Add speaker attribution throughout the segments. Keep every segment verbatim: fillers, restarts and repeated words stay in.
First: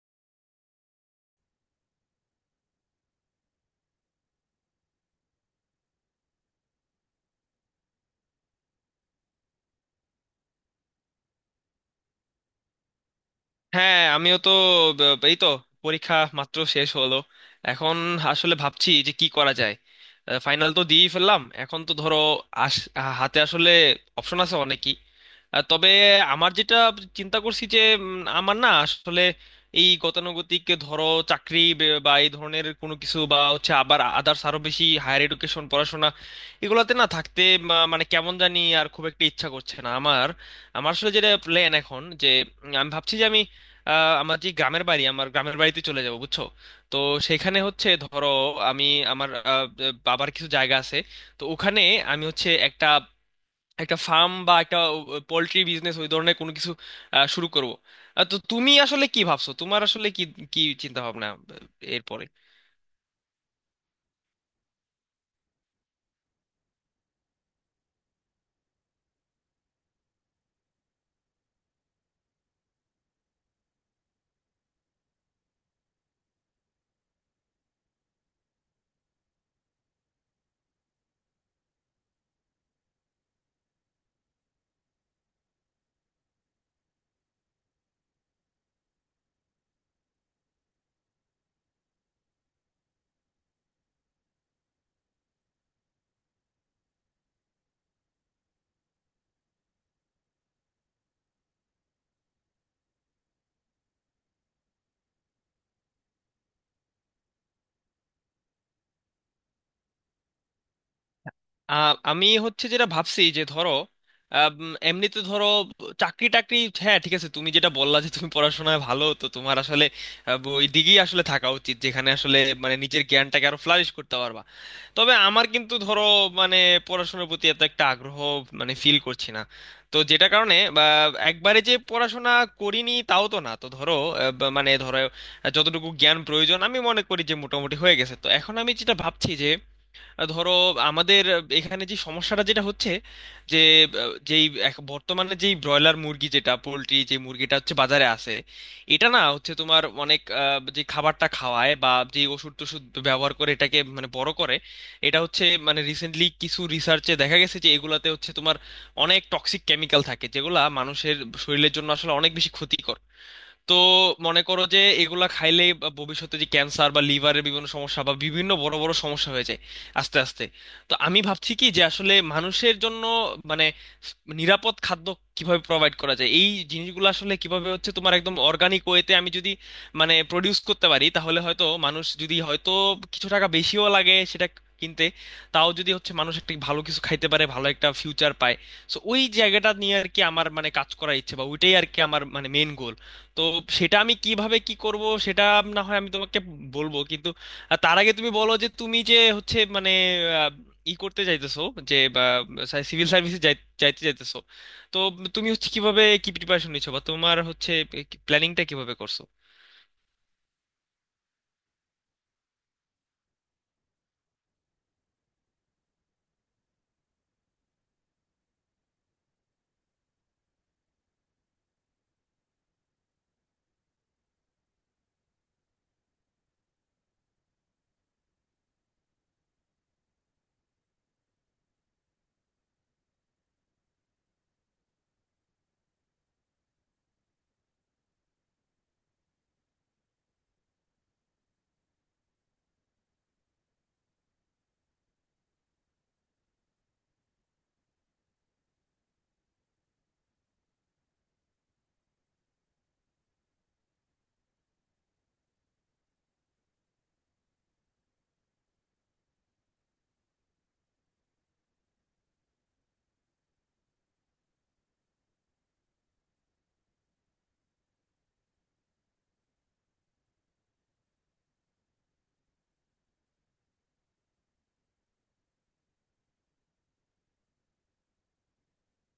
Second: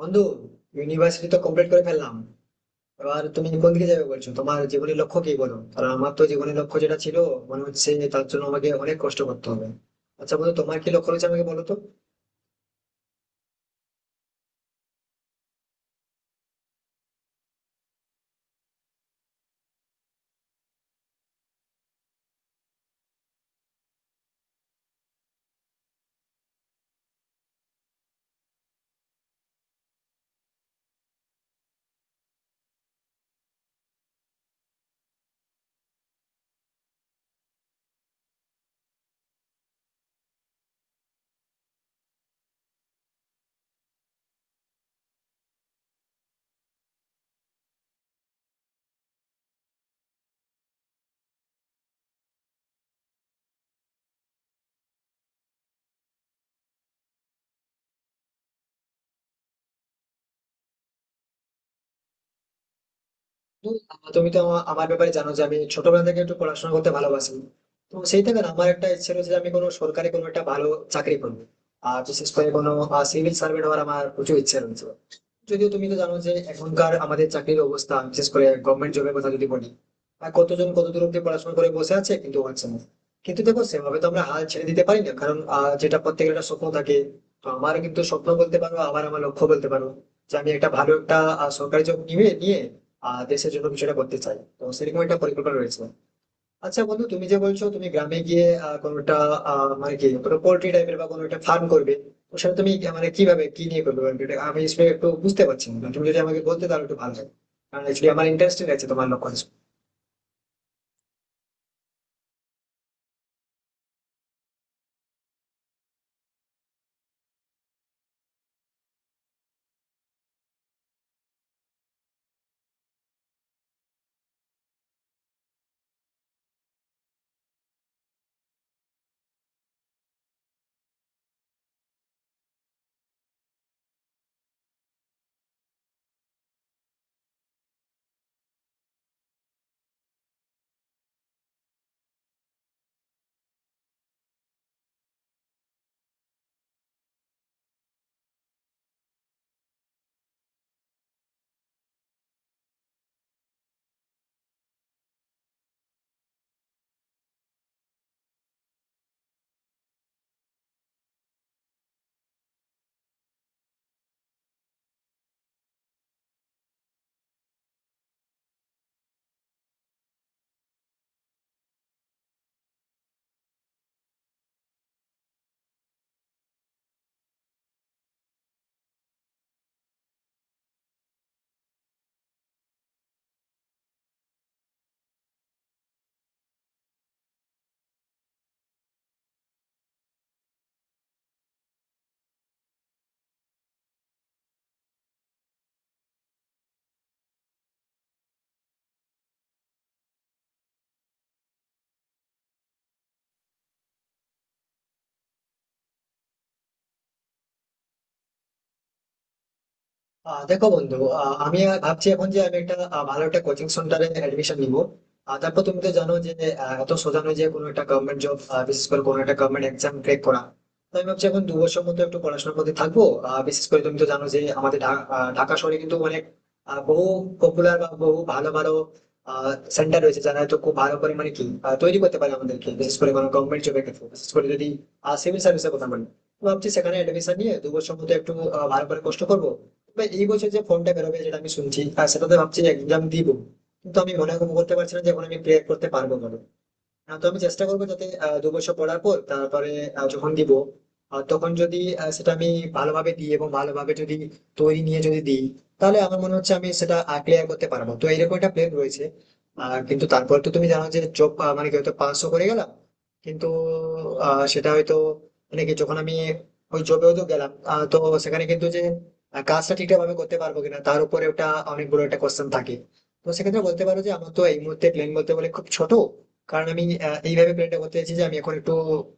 Speaker 1: বন্ধু ইউনিভার্সিটি তো কমপ্লিট করে ফেললাম। এবার তুমি কোন দিকে যাবে বলছো, তোমার জীবনের লক্ষ্য কি বলো? কারণ আমার তো জীবনের লক্ষ্য যেটা ছিল মনে হচ্ছে যে তার জন্য আমাকে অনেক কষ্ট করতে হবে। আচ্ছা বন্ধু, তোমার কি লক্ষ্য রয়েছে আমাকে বলো তো।
Speaker 2: হ্যাঁ আমিও তো ব- এই তো পরীক্ষা মাত্র শেষ হলো। এখন আসলে ভাবছি যে কি করা যায়। ফাইনাল তো দিয়েই ফেললাম, এখন তো ধরো আস আহ, হাতে আসলে অপশন আছে অনেকই। আহ, তবে আমার যেটা চিন্তা করছি যে উম, আমার না আসলে এই গতানুগতিক ধরো চাকরি বে- বা এই ধরনের কোনো কিছু বা হচ্ছে আবার আদার্স আরো বেশি হায়ার এডুকেশন পড়াশোনা এগুলোতে না থাকতে মা- মানে কেমন জানি আর খুব একটা ইচ্ছা করছে না আমার। আমার আসলে যেটা প্ল্যান এখন যে উম, আমি ভাবছি যে আমি আহ, আমার যে গ্রামের বাড়ি, আমার গ্রামের বাড়িতে চলে যাব, বুঝছো। তো সেখানে হচ্ছে ধরো আমি, আমার আহ, বাবার কিছু জায়গা আছে। তো ওখানে আমি হচ্ছে একটা একটা ফার্ম বা একটা পোল্ট্রি বিজনেস ওই ধরনের কোনো কিছু আহ, শুরু করব। তো তুমি আসলে কি ভাবছো, তোমার আসলে কি কি চিন্তা ভাবনা এরপরে?
Speaker 1: বন্ধু, আহ, তুমি তো আমা- আমার ব্যাপারে জানো যে আমি ছোটবেলা থেকে একটু পড়াশোনা করতে ভালোবাসি। তো সেই থেকে না আমার একটা ইচ্ছে রয়েছে যে আমি কোনো সরকারি কোনো একটা ভালো চাকরি করবো। আর বিশেষ করে কোনো সিভিল সার্ভেন্ট হওয়ার আমার প্রচুর ইচ্ছে রয়েছে। যদিও তুমি তো জানো যে এখনকার আমাদের চাকরির অবস্থা, বিশেষ করে গভর্নমেন্ট জবের কথা যদি বলি, আর কতজন কত দূর অব্দি পড়াশোনা করে বসে আছে কিন্তু হচ্ছে না। কিন্তু দেখো, সেভাবে তো আমরা হাল ছেড়ে দিতে পারি না, কারণ আহ, যেটা প্রত্যেকের একটা স্বপ্ন থাকে। তো আমার কিন্তু স্বপ্ন বলতে পারো, আবার আমার লক্ষ্য বলতে পারো, যে আমি একটা ভালো একটা আহ, সরকারি জব নিয়ে নিয়ে আহ, দেশের জন্য কিছু একটা করতে চাই। তো সেরকম একটা পরিকল্পনা রয়েছে। আচ্ছা বন্ধু, তুমি যে বলছো তুমি গ্রামে গিয়ে আহ, কোনোটা আহ, মানে কি কোনো পোল্ট্রি টাইপের বা কোনো একটা ফার্ম করবে, তো সেটা তুমি আহ, মানে কিভাবে কি নিয়ে করবে, মানে এটা আমি আসলে একটু বুঝতে পারছি না। তুমি যদি আমাকে বলতে তাহলে একটু ভালো হয়, কারণ অ্যাকচুয়ালি আমার ইন্টারেস্টেড আছে তোমার লক্ষ্য।
Speaker 2: আহ, আমি হচ্ছে যেটা ভাবছি যে ধরো আহ, উম, এমনিতে ধরো চাকরি টাকরি, হ্যাঁ ঠিক আছে তুমি যেটা বললা যে তুমি পড়াশোনায় ভালো, তো তোমার আসলে আহ, ওই দিকেই আসলে থাকা উচিত, যেখানে আসলে মানে নিজের জ্ঞানটাকে আরো ফ্লারিশ করতে পারবা। তবে আমার কিন্তু ধরো মানে পড়াশোনার প্রতি এত একটা আগ্রহ মানে ফিল করছি না। তো যেটা কারণে বা একবারে যে পড়াশোনা করিনি তাও তো না। তো ধরো আহ, বা- মানে ধরো আহ, যতটুকু জ্ঞান প্রয়োজন আমি মনে করি যে মোটামুটি হয়ে গেছে। তো এখন আমি যেটা ভাবছি, ধরো আমাদের এখানে যে সমস্যাটা যেটা হচ্ছে যে আহ, যেই এক- বর্তমানে যেই ব্রয়লার মুরগি, যেটা পোলট্রি, যে মুরগিটা হচ্ছে বাজারে আসে, এটা না হচ্ছে তোমার অনেক আহ, যে খাবারটা খাওয়ায় বা যে ওষুধ টষুধ ব্যবহার করে এটাকে মানে বড় করে, এটা হচ্ছে মানে রিসেন্টলি কিছু রিসার্চে দেখা গেছে যে এগুলাতে হচ্ছে তোমার অনেক টক্সিক কেমিক্যাল থাকে, যেগুলা মানুষের শরীরের জন্য আসলে অনেক বেশি ক্ষতিকর। তো মনে করো যে এগুলা খাইলে ভবিষ্যতে যে ক্যান্সার বা লিভারের বিভিন্ন সমস্যা বা বিভিন্ন বড় বড় সমস্যা হয়ে যায় আস্তে আস্তে। তো আমি ভাবছি কি যে আসলে মানুষের জন্য মানে নিরাপদ খাদ্য কিভাবে প্রোভাইড করা যায়, এই জিনিসগুলো আসলে কিভাবে হচ্ছে তোমার একদম অর্গানিক ওয়েতে আমি যদি মানে প্রডিউস করতে পারি, তাহলে হয়তো মানুষ যদি হয়তো কিছু টাকা বেশিও লাগে সেটা কিনতে, তাও যদি হচ্ছে মানুষ একটা ভালো কিছু খাইতে পারে, ভালো একটা ফিউচার পায়। সো ওই জায়গাটা নিয়ে আর কি আমার মানে কাজ করার ইচ্ছে, বা ওইটাই আর কি আমার মানে মেন গোল। তো সেটা আমি কিভাবে কি করব সেটা না হয় আমি তোমাকে বলবো, কিন্তু আহ, তার আগে তুমি বলো যে তুমি যে হচ্ছে মানে আহ, ই করতে চাইতেছো যে সিভিল সার্ভিসে যাইতে চাইতেছো, তো তুমি হচ্ছে কিভাবে কি প্রিপারেশন নিচ্ছো বা তোমার হচ্ছে প্ল্যানিংটা কিভাবে করছো?
Speaker 1: আহ দেখো বন্ধু, আহ, আমি আর ভাবছি এখন যে আমি একটা আহ, ভালো একটা কোচিং সেন্টারে অ্যাডমিশন নিব। আর তারপর তুমি তো জানো যে আহ, এত সোজা নয় যে কোনো একটা গভর্নমেন্ট জব, বিশেষ করে কোনো একটা গভর্নমেন্ট এক্সাম ক্র্যাক করা। তো আমি ভাবছি এখন দু বছর মতো একটু পড়াশোনার মধ্যে থাকবো। আহ, বিশেষ করে তুমি তো জানো যে আমাদের ঢা- আহ, ঢাকা শহরে কিন্তু অনেক আহ, বহু পপুলার বা বহু ভালো ভালো সেন্টার রয়েছে, যারা হয়তো খুব ভালো করে মানে কি আহ, তৈরি করতে পারে আমাদেরকে, বিশেষ করে কোনো গভর্নমেন্ট জবের ক্ষেত্রে, বিশেষ করে যদি সিভিল সার্ভিসের কথা বলি। তো ভাবছি সেখানে অ্যাডমিশন নিয়ে দু বছর মতো একটু আহ, ভালো করে কষ্ট করবো। তবে এই বছর যে ফোনটা বেরোবে যেটা আমি শুনছি, আর সেটাতে ভাবছি এক্সাম দিব, কিন্তু আমি মনে করতে পারছি না যে এখন আমি ক্লিয়ার করতে পারবো না। আহ, তো আমি চেষ্টা করবো যাতে আহ, দু বছর পড়ার পর তারপরে আহ, যখন দিব, আহ, তখন যদি আহ, সেটা আমি ভালোভাবে দিই এবং ভালোভাবে যদি তৈরি নিয়ে যদি দিই, তাহলে আমার মনে হচ্ছে আমি সেটা ক্লিয়ার করতে পারবো। তো এরকম একটা প্ল্যান রয়েছে। আর কিন্তু তারপর তো তুমি জানো যে জব, মানে কি হয়তো পাসও করে গেলাম, কিন্তু আহ, সেটা হয়তো মানে কি যখন আমি ওই জবে হয়তো গেলাম, আহ, তো সেখানে কিন্তু যে আহ, কাজটা ঠিকঠাক ভাবে করতে পারবো কিনা তার উপরে ওটা অনেক বড় একটা কোশ্চেন থাকে। তো সেক্ষেত্রে বলতে পারো যে আমার তো এই মুহূর্তে প্ল্যান বলতে গেলে খুব ছোট, কারণ আমি আহ, এইভাবে প্ল্যানটা করতে চাইছি যে আমি এখন একটু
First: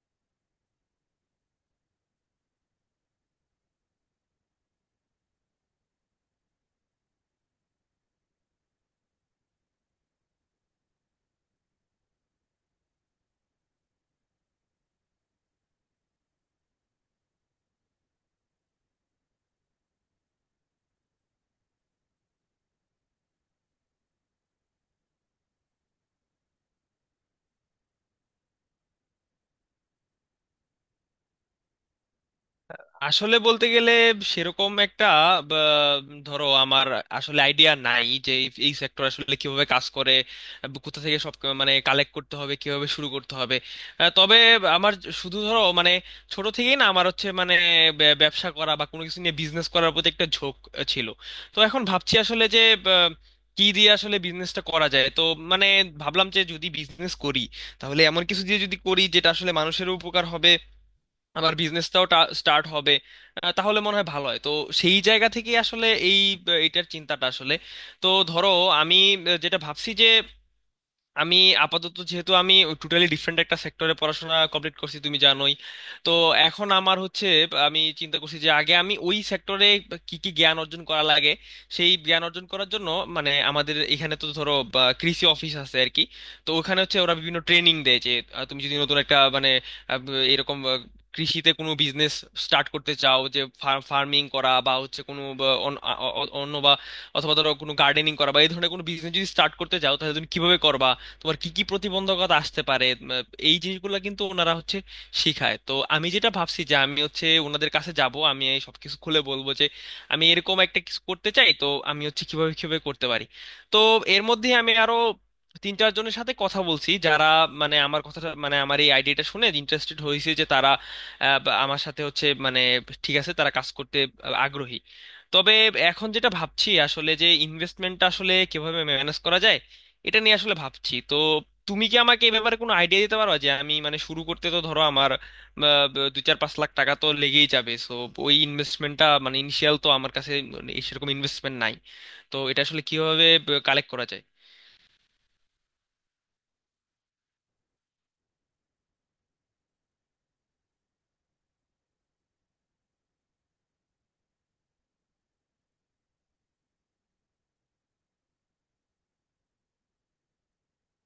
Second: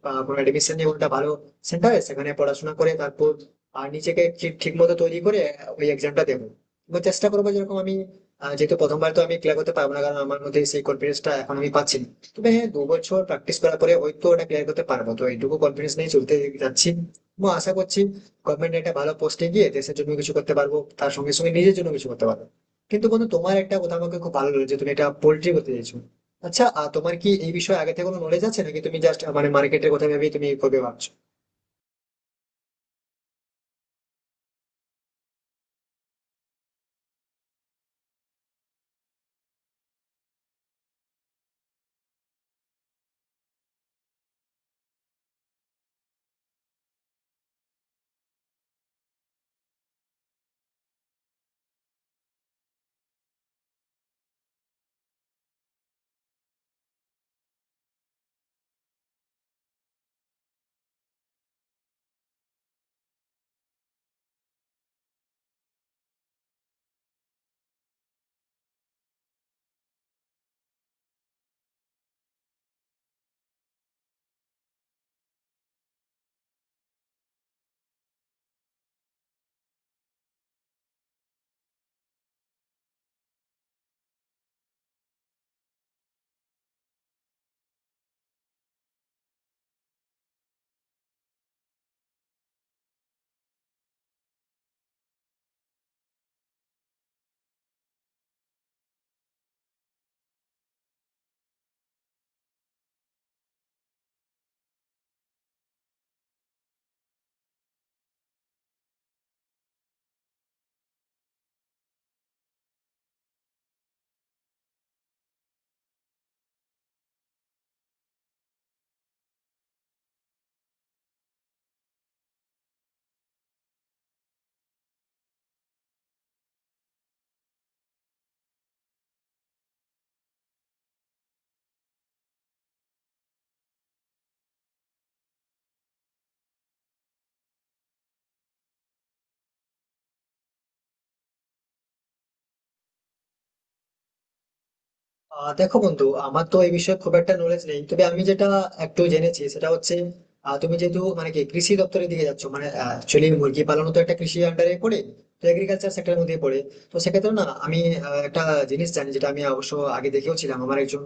Speaker 1: আহ, কোনো এডমিশন নিয়ে কোনটা ভালো সেন্টারে সেখানে পড়াশোনা করে তারপর আহ, নিজেকে ঠিক ঠিক মতো তৈরি করে ওই এক্সামটা দেবো। এবং চেষ্টা করবো যেরকম আমি আহ, যেহেতু প্রথমবার তো আমি ক্লিয়ার করতে পারবো না, কারণ আমার মধ্যে সেই কনফিডেন্সটা এখন আমি পাচ্ছি না। তবে হ্যাঁ, দু বছর প্র্যাকটিস করার পরে ওই তো ওটা ক্লিয়ার করতে পারবো, তো এইটুকু কনফিডেন্স নিয়ে চলতে যাচ্ছি। এবং আশা করছি গভর্নমেন্ট একটা ভালো পোস্টে গিয়ে দেশের জন্য কিছু করতে পারবো, তার সঙ্গে সঙ্গে নিজের জন্য কিছু করতে পারবো। কিন্তু বন্ধু, তোমার একটা কথা আমাকে খুব ভালো লেগেছে, তুমি এটা পোল্ট্রি করতে চাইছো। আচ্ছা আহ, তোমার কি এই বিষয়ে আগে থেকে কোনো নলেজ আছে, নাকি তুমি জাস্ট মানে মার্কেটের কথা ভেবেই তুমি করবে ভাবছো?
Speaker 2: আসলে বলতে গেলে সেরকম একটা বা, ধরো আমার আসলে আইডিয়া নাই যে এই সেক্টর আসলে কিভাবে কাজ করে বা কোথা থেকে সব ক- মানে কালেক্ট করতে হবে, কিভাবে শুরু করতে হবে। আহ, তবে আমার শুধু ধরো মানে ছোট থেকেই না আমার হচ্ছে মানে ব্য- ব্যবসা করা বা কোনো কিছু নিয়ে বিজনেস করার প্রতি একটা ঝোঁক আহ, ছিল। তো এখন ভাবছি আসলে যে আহ, কি দিয়ে আসলে বিজনেসটা করা যায়। তো মানে ভাবলাম যে যদি বিজনেস করি, তাহলে এমন কিছু দিয়ে যদি করি যেটা আসলে মানুষেরও উপকার হবে, আমার বিজনেসটাও স্টার্ট হবে, আহ, তাহলে মনে হয় ভালো হয়। তো সেই জায়গা থেকে আসলে এই আহ, এইটার চিন্তাটা আসলে। তো ধরো আমি আহ, যেটা ভাবছি যে আমি আপাতত যেহেতু আমি টোটালি ডিফারেন্ট একটা সেক্টরে পড়াশোনা কমপ্লিট করছি, তুমি জানোই। তো এখন আমার হচ্ছে আমি চিন্তা করছি যে আগে আমি ওই সেক্টরে কি কি জ্ঞান অর্জন করা লাগে সেই জ্ঞান অর্জন করার জন্য মানে আমাদের এখানে তো ধরো বা, কৃষি অফিস আছে আর কি। তো ওখানে হচ্ছে ওরা বিভিন্ন ট্রেনিং দেয় যে আহ, তুমি যদি নতুন একটা মানে আহ, এরকম আহ, কৃষিতে কোনো বিজনেস স্টার্ট করতে চাও, যে ফার্মিং করা বা হচ্ছে কোনো বা, অন- আ- অ- অন্য বা অথবা ধরো কোনো গার্ডেনিং করা বা এই ধরনের কোনো বিজনেস যদি স্টার্ট করতে চাও তাহলে তুমি কিভাবে করবা, তোমার কি কি প্রতিবন্ধকতা আসতে পারে, উম, এই জিনিসগুলো কিন্তু ওনারা হচ্ছে শিখায়। তো আমি যেটা ভাবছি যে আমি হচ্ছে ওনাদের কাছে যাব, আমি এই সবকিছু খুলে বলবো যে আমি এরকম একটা কিছু করতে চাই, তো আমি হচ্ছে কিভাবে কিভাবে করতে পারি। তো এর মধ্যে আমি আরো তিন চারজনের সাথে কথা বলছি যারা মানে আমার কথাটা মানে আমার এই আইডিয়াটা শুনে ইন্টারেস্টেড হয়েছে, যে তারা আহ, বা আমার সাথে হচ্ছে মানে ঠিক আছে তারা কাজ করতে আগ্রহী। তবে এখন যেটা ভাবছি আসলে যে ইনভেস্টমেন্টটা আসলে কিভাবে ম্যানেজ করা যায়, এটা নিয়ে আসলে ভাবছি। তো তুমি কি আমাকে এই ব্যাপারে কোনো আইডিয়া দিতে পারো যে আমি মানে শুরু করতে তো ধরো আমার আহ, ব- দুই চার পাঁচ লাখ টাকা তো লেগেই যাবে, সো ওই ইনভেস্টমেন্টটা মানে ইনিশিয়াল তো আমার কাছে মানে এই সেরকম ইনভেস্টমেন্ট নাই। তো এটা আসলে কিভাবে কালেক্ট করা যায়?
Speaker 1: আহ দেখো বন্ধু, আমার তো এই বিষয়ে খুব একটা নলেজ নেই, তবে আমি যেটা একটু জেনেছি সেটা হচ্ছে আহ, তুমি যেহেতু মানে কি কৃষি দপ্তরের দিকে যাচ্ছ, মানে অ্যাকচুয়ালি মুরগি পালন তো একটা কৃষি আন্ডারে পড়ে, তো এগ্রিকালচার সেক্টরের মধ্যে পড়ে। তো সেক্ষেত্রে না আমি আহ, একটা জিনিস জানি, যেটা আমি অবশ্য আগে দেখেও ছিলাম, আমার একজন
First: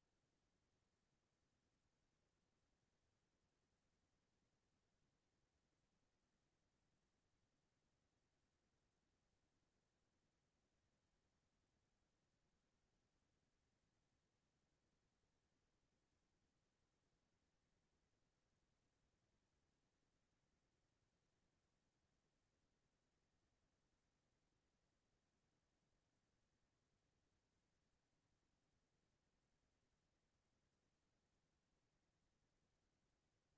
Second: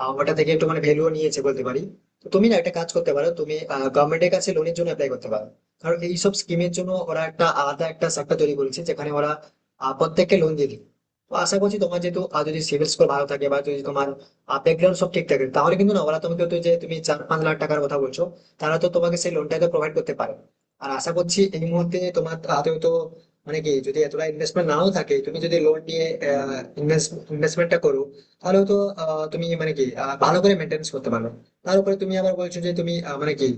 Speaker 1: আহ, ওটা থেকে একটু মানে ভ্যালুও নিয়েছে বলতে পারি। তো তুমি না একটা কাজ করতে পারো, তুমি গভর্নমেন্টের কাছে লোনের জন্য অ্যাপ্লাই করতে পারো। কারণ এইসব স্কিমের জন্য ওরা একটা আলাদা একটা সেক্টর তৈরি করেছে, যেখানে ওরা আহ, প্রত্যেককে লোন দিয়ে দিবে। তো আশা করছি তোমার যেহেতু আহ, যদি সিভিল স্কোর ভালো থাকে বা যদি তোমার ব্যাকগ্রাউন্ড সব ঠিক থাকে, তাহলে কিন্তু না ওরা তোমাকে, তো যে তুমি চার পাঁচ লাখ টাকার কথা বলছো, তারা তো তোমাকে সেই লোনটা তো প্রোভাইড করতে পারে। আর আশা করছি এই মুহূর্তে তোমার হাতে তো মানে কি যদি এতটা ইনভেস্টমেন্ট নাও থাকে, তুমি যদি লোন নিয়ে ইনভেস্টমেন্টটা করো, তাহলে তো আহ, তুমি মানে কি আহ, ভালো করে মেনটেন্স করতে পারো। তার উপরে তুমি আবার বলছো যে তুমি আহ, মানে কি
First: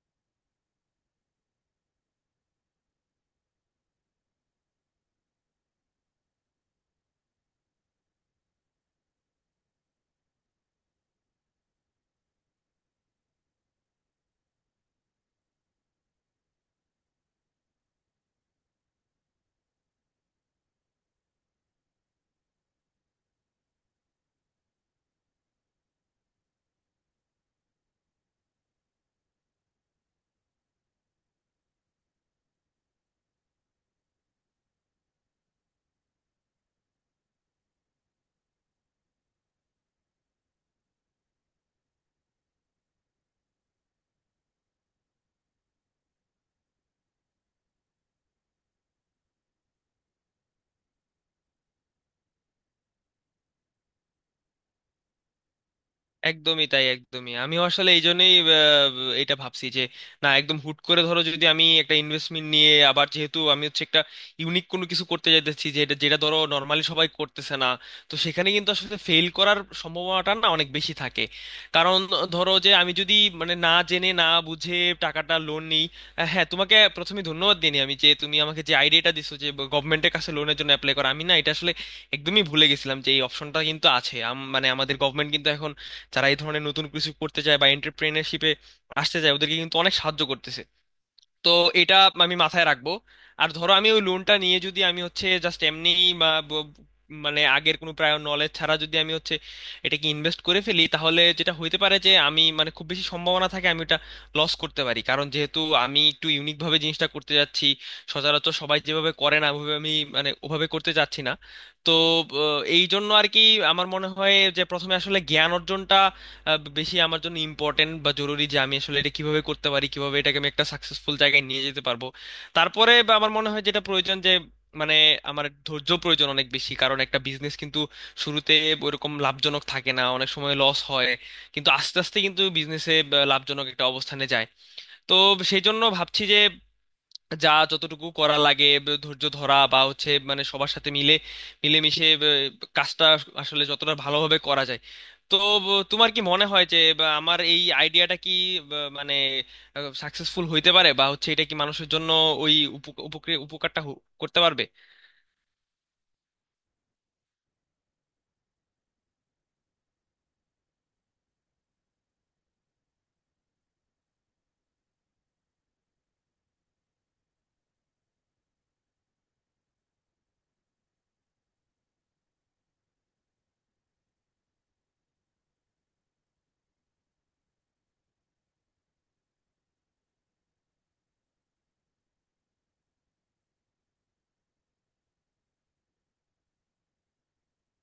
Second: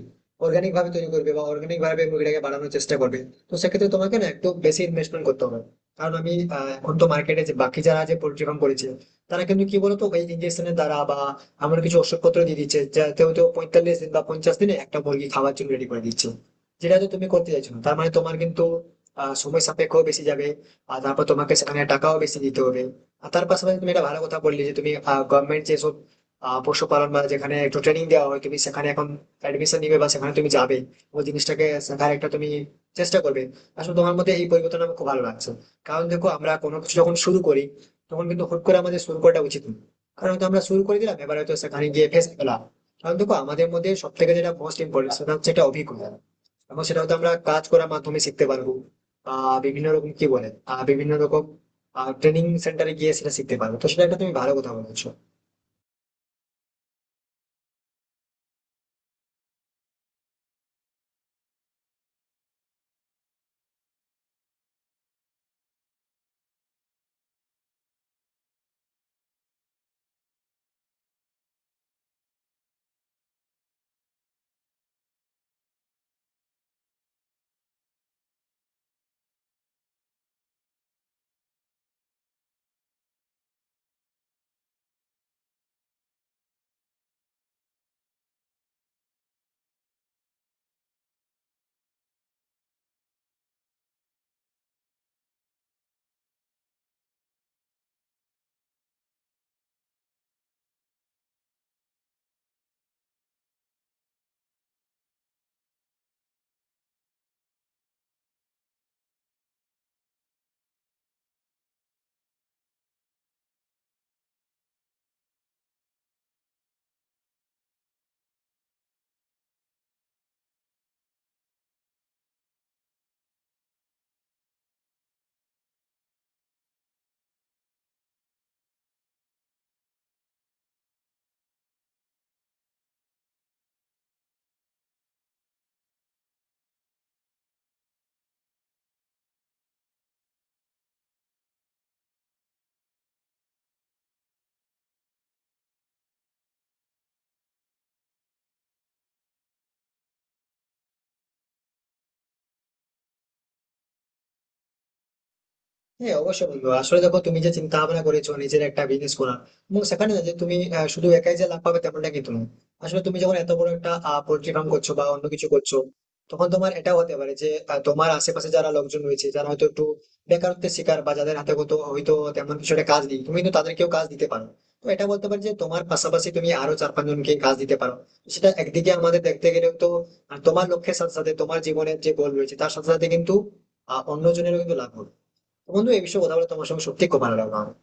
Speaker 1: অর্গানিক ভাবে তৈরি করবে বা অর্গানিক ভাবে মুরগিটাকে বাড়ানোর চেষ্টা করবে, তো সেক্ষেত্রে তোমাকে না একটু বেশি ইনভেস্টমেন্ট করতে হবে। কারণ আমি আহ, এখন তো মার্কেটে যে বাকি যারা যে পোল্ট্রি ফার্ম করেছে, তারা কিন্তু কি বলতো, ওই ইঞ্জেকশনের দ্বারা বা এমন কিছু ওষুধপত্র দিয়ে দিচ্ছে যাতে হয়তো পঁয়তাল্লিশ দিন বা পঞ্চাশ দিনে একটা মুরগি খাওয়ার জন্য রেডি করে দিচ্ছে। যেটা তো তুমি করতে চাইছো না, তার মানে তোমার কিন্তু আহ, সময় সাপেক্ষ বেশি যাবে, আর তারপর তোমাকে সেখানে টাকাও বেশি দিতে হবে। আর তার পাশাপাশি তুমি এটা ভালো কথা বললে, যে তুমি গভর্নমেন্ট যেসব আহ, পশুপালন বা যেখানে একটু ট্রেনিং দেওয়া হয় তুমি সেখানে এখন অ্যাডমিশন নিবে বা সেখানে তুমি যাবে, ওই জিনিসটাকে শেখার একটা তুমি চেষ্টা করবে। আসলে তোমার মধ্যে এই পরিবর্তন আমার খুব ভালো লাগছে। কারণ দেখো, আমরা কোনো কিছু যখন শুরু করি তখন কিন্তু হুট করে আমাদের শুরু করাটা উচিত নয়, কারণ হয়তো আমরা শুরু করে দিলাম, এবার হয়তো সেখানে গিয়ে ফেসে গেলাম। কারণ দেখো আমাদের মধ্যে সব থেকে যেটা মোস্ট ইম্পর্টেন্ট সেটা হচ্ছে একটা অভিজ্ঞতা, এবং সেটা হয়তো আমরা কাজ করার মাধ্যমে শিখতে পারবো। আহ বিভিন্ন রকম কি বলে আহ বিভিন্ন রকম ট্রেনিং সেন্টারে গিয়ে সেটা শিখতে পারবো, তো সেটা একটা তুমি ভালো কথা বলেছো।
Speaker 2: একদমই তাই, একদমই। আমি আসলে এই জন্যই আহ, এটা ভাবছি যে না একদম হুট করে ধরো যদি আমি একটা ইনভেস্টমেন্ট নিয়ে, আবার যেহেতু আমি হচ্ছে একটা ইউনিক কোনো কিছু করতে যাচ্ছি যে এটা যেটা ধরো নর্মালি সবাই করতেছে না, তো সেখানে কিন্তু আসলে ফেল করার সম্ভাবনাটা না অনেক বেশি থাকে। কারণ ধরো যে আমি যদি মানে না জেনে না বুঝে টাকাটা লোন নিই। আহ, হ্যাঁ, তোমাকে প্রথমে ধন্যবাদ দিইনি আমি যে তুমি আমাকে যে আইডিয়াটা দিছো যে গভর্নমেন্টের কাছে লোনের জন্য অ্যাপ্লাই করা, আমি না এটা আসলে একদমই ভুলে গেছিলাম যে এই অপশনটা কিন্তু আছে। আম- মানে আমাদের যারা এই ধরনের নতুন কিছু করতে চায় বা এন্টারপ্রেনারশিপে আসতে চায় ওদেরকে কিন্তু অনেক সাহায্য করতেছে। তো এটা আমি মাথায় রাখবো। আর ধরো আমি ওই লোনটা নিয়ে যদি আমি হচ্ছে জাস্ট এমনি মানে আগের কোনো প্রায় নলেজ ছাড়া যদি আমি হচ্ছে এটাকে ইনভেস্ট করে ফেলি, তাহলে যেটা হইতে পারে যে আমি মানে খুব বেশি সম্ভাবনা থাকে আমি এটা লস করতে পারি, কারণ যেহেতু আমি একটু ইউনিক ভাবে জিনিসটা করতে যাচ্ছি, সচরাচর সবাই যেভাবে করে না ওভাবে আমি মানে ওভাবে করতে যাচ্ছি না। তো আহ, এই জন্য আর কি আমার মনে হয় যে প্রথমে আসলে জ্ঞান অর্জনটা আহ, বেশি আমার জন্য ইম্পর্টেন্ট বা জরুরি, যে আমি আসলে এটা কিভাবে করতে পারি, কিভাবে এটাকে আমি একটা সাকসেসফুল জায়গায় নিয়ে যেতে পারবো। তারপরে বা আমার মনে হয় যেটা প্রয়োজন যে মানে আমার ধৈর্য প্রয়োজন অনেক বেশি, কারণ একটা বিজনেস কিন্তু শুরুতে ওইরকম লাভজনক থাকে না, অনেক সময় লস হয়, কিন্তু আস্তে আস্তে কিন্তু বিজনেসে লাভজনক একটা অবস্থানে যায়। তো সেই জন্য ভাবছি যে যা যতটুকু করা লাগে, ব- ধৈর্য ধরা বা হচ্ছে মানে সবার সাথে মিলে মিলেমিশে ব- কাজটা আসলে যতটা ভালোভাবে করা যায়। তো ব- তোমার কি মনে হয় যে বা, আমার এই আইডিয়াটা কি ব- মানে সাকসেসফুল হইতে পারে, বা হচ্ছে এটা কি মানুষের জন্য ওই উপক- উপকার উপকারটা হো- করতে পারবে?
Speaker 1: হ্যাঁ অবশ্যই বন্ধু। আসলে দেখো, তুমি যে চিন্তা ভাবনা করেছো নিজের একটা বিজনেস করার, এবং সেখানে না যে তুমি আহ, শুধু একাই যে লাভ পাবে তেমনটা কিন্তু নয়। আসলে তুমি যখন এত বড় একটা পোল্ট্রি ফার্ম করছো বা অন্য কিছু করছো, তখন তোমার এটা হতে পারে যে আহ, তোমার আশেপাশে যারা লোকজন রয়েছে যারা হয়তো একটু বেকারত্বের শিকার বা যাদের হাতে হয়তো হয়তো তেমন কিছু একটা কাজ নেই, তুমি কিন্তু তাদেরকেও কাজ দিতে পারো। তো এটা বলতে পারি যে তোমার পাশাপাশি তুমি আরো চার পাঁচ জনকে কাজ দিতে পারো। সেটা একদিকে আমাদের দেখতে গেলে তো আহ, তোমার লক্ষ্যের সাথে সাথে তোমার জীবনের যে গোল রয়েছে তার সাথে সাথে কিন্তু আহ, অন্যজনেরও কিন্তু লাভ হবে। তো বন্ধু, এই বিষয়ে কথা বলে তোমার সঙ্গে সত্যি খুব ভালো লাগলো আমার।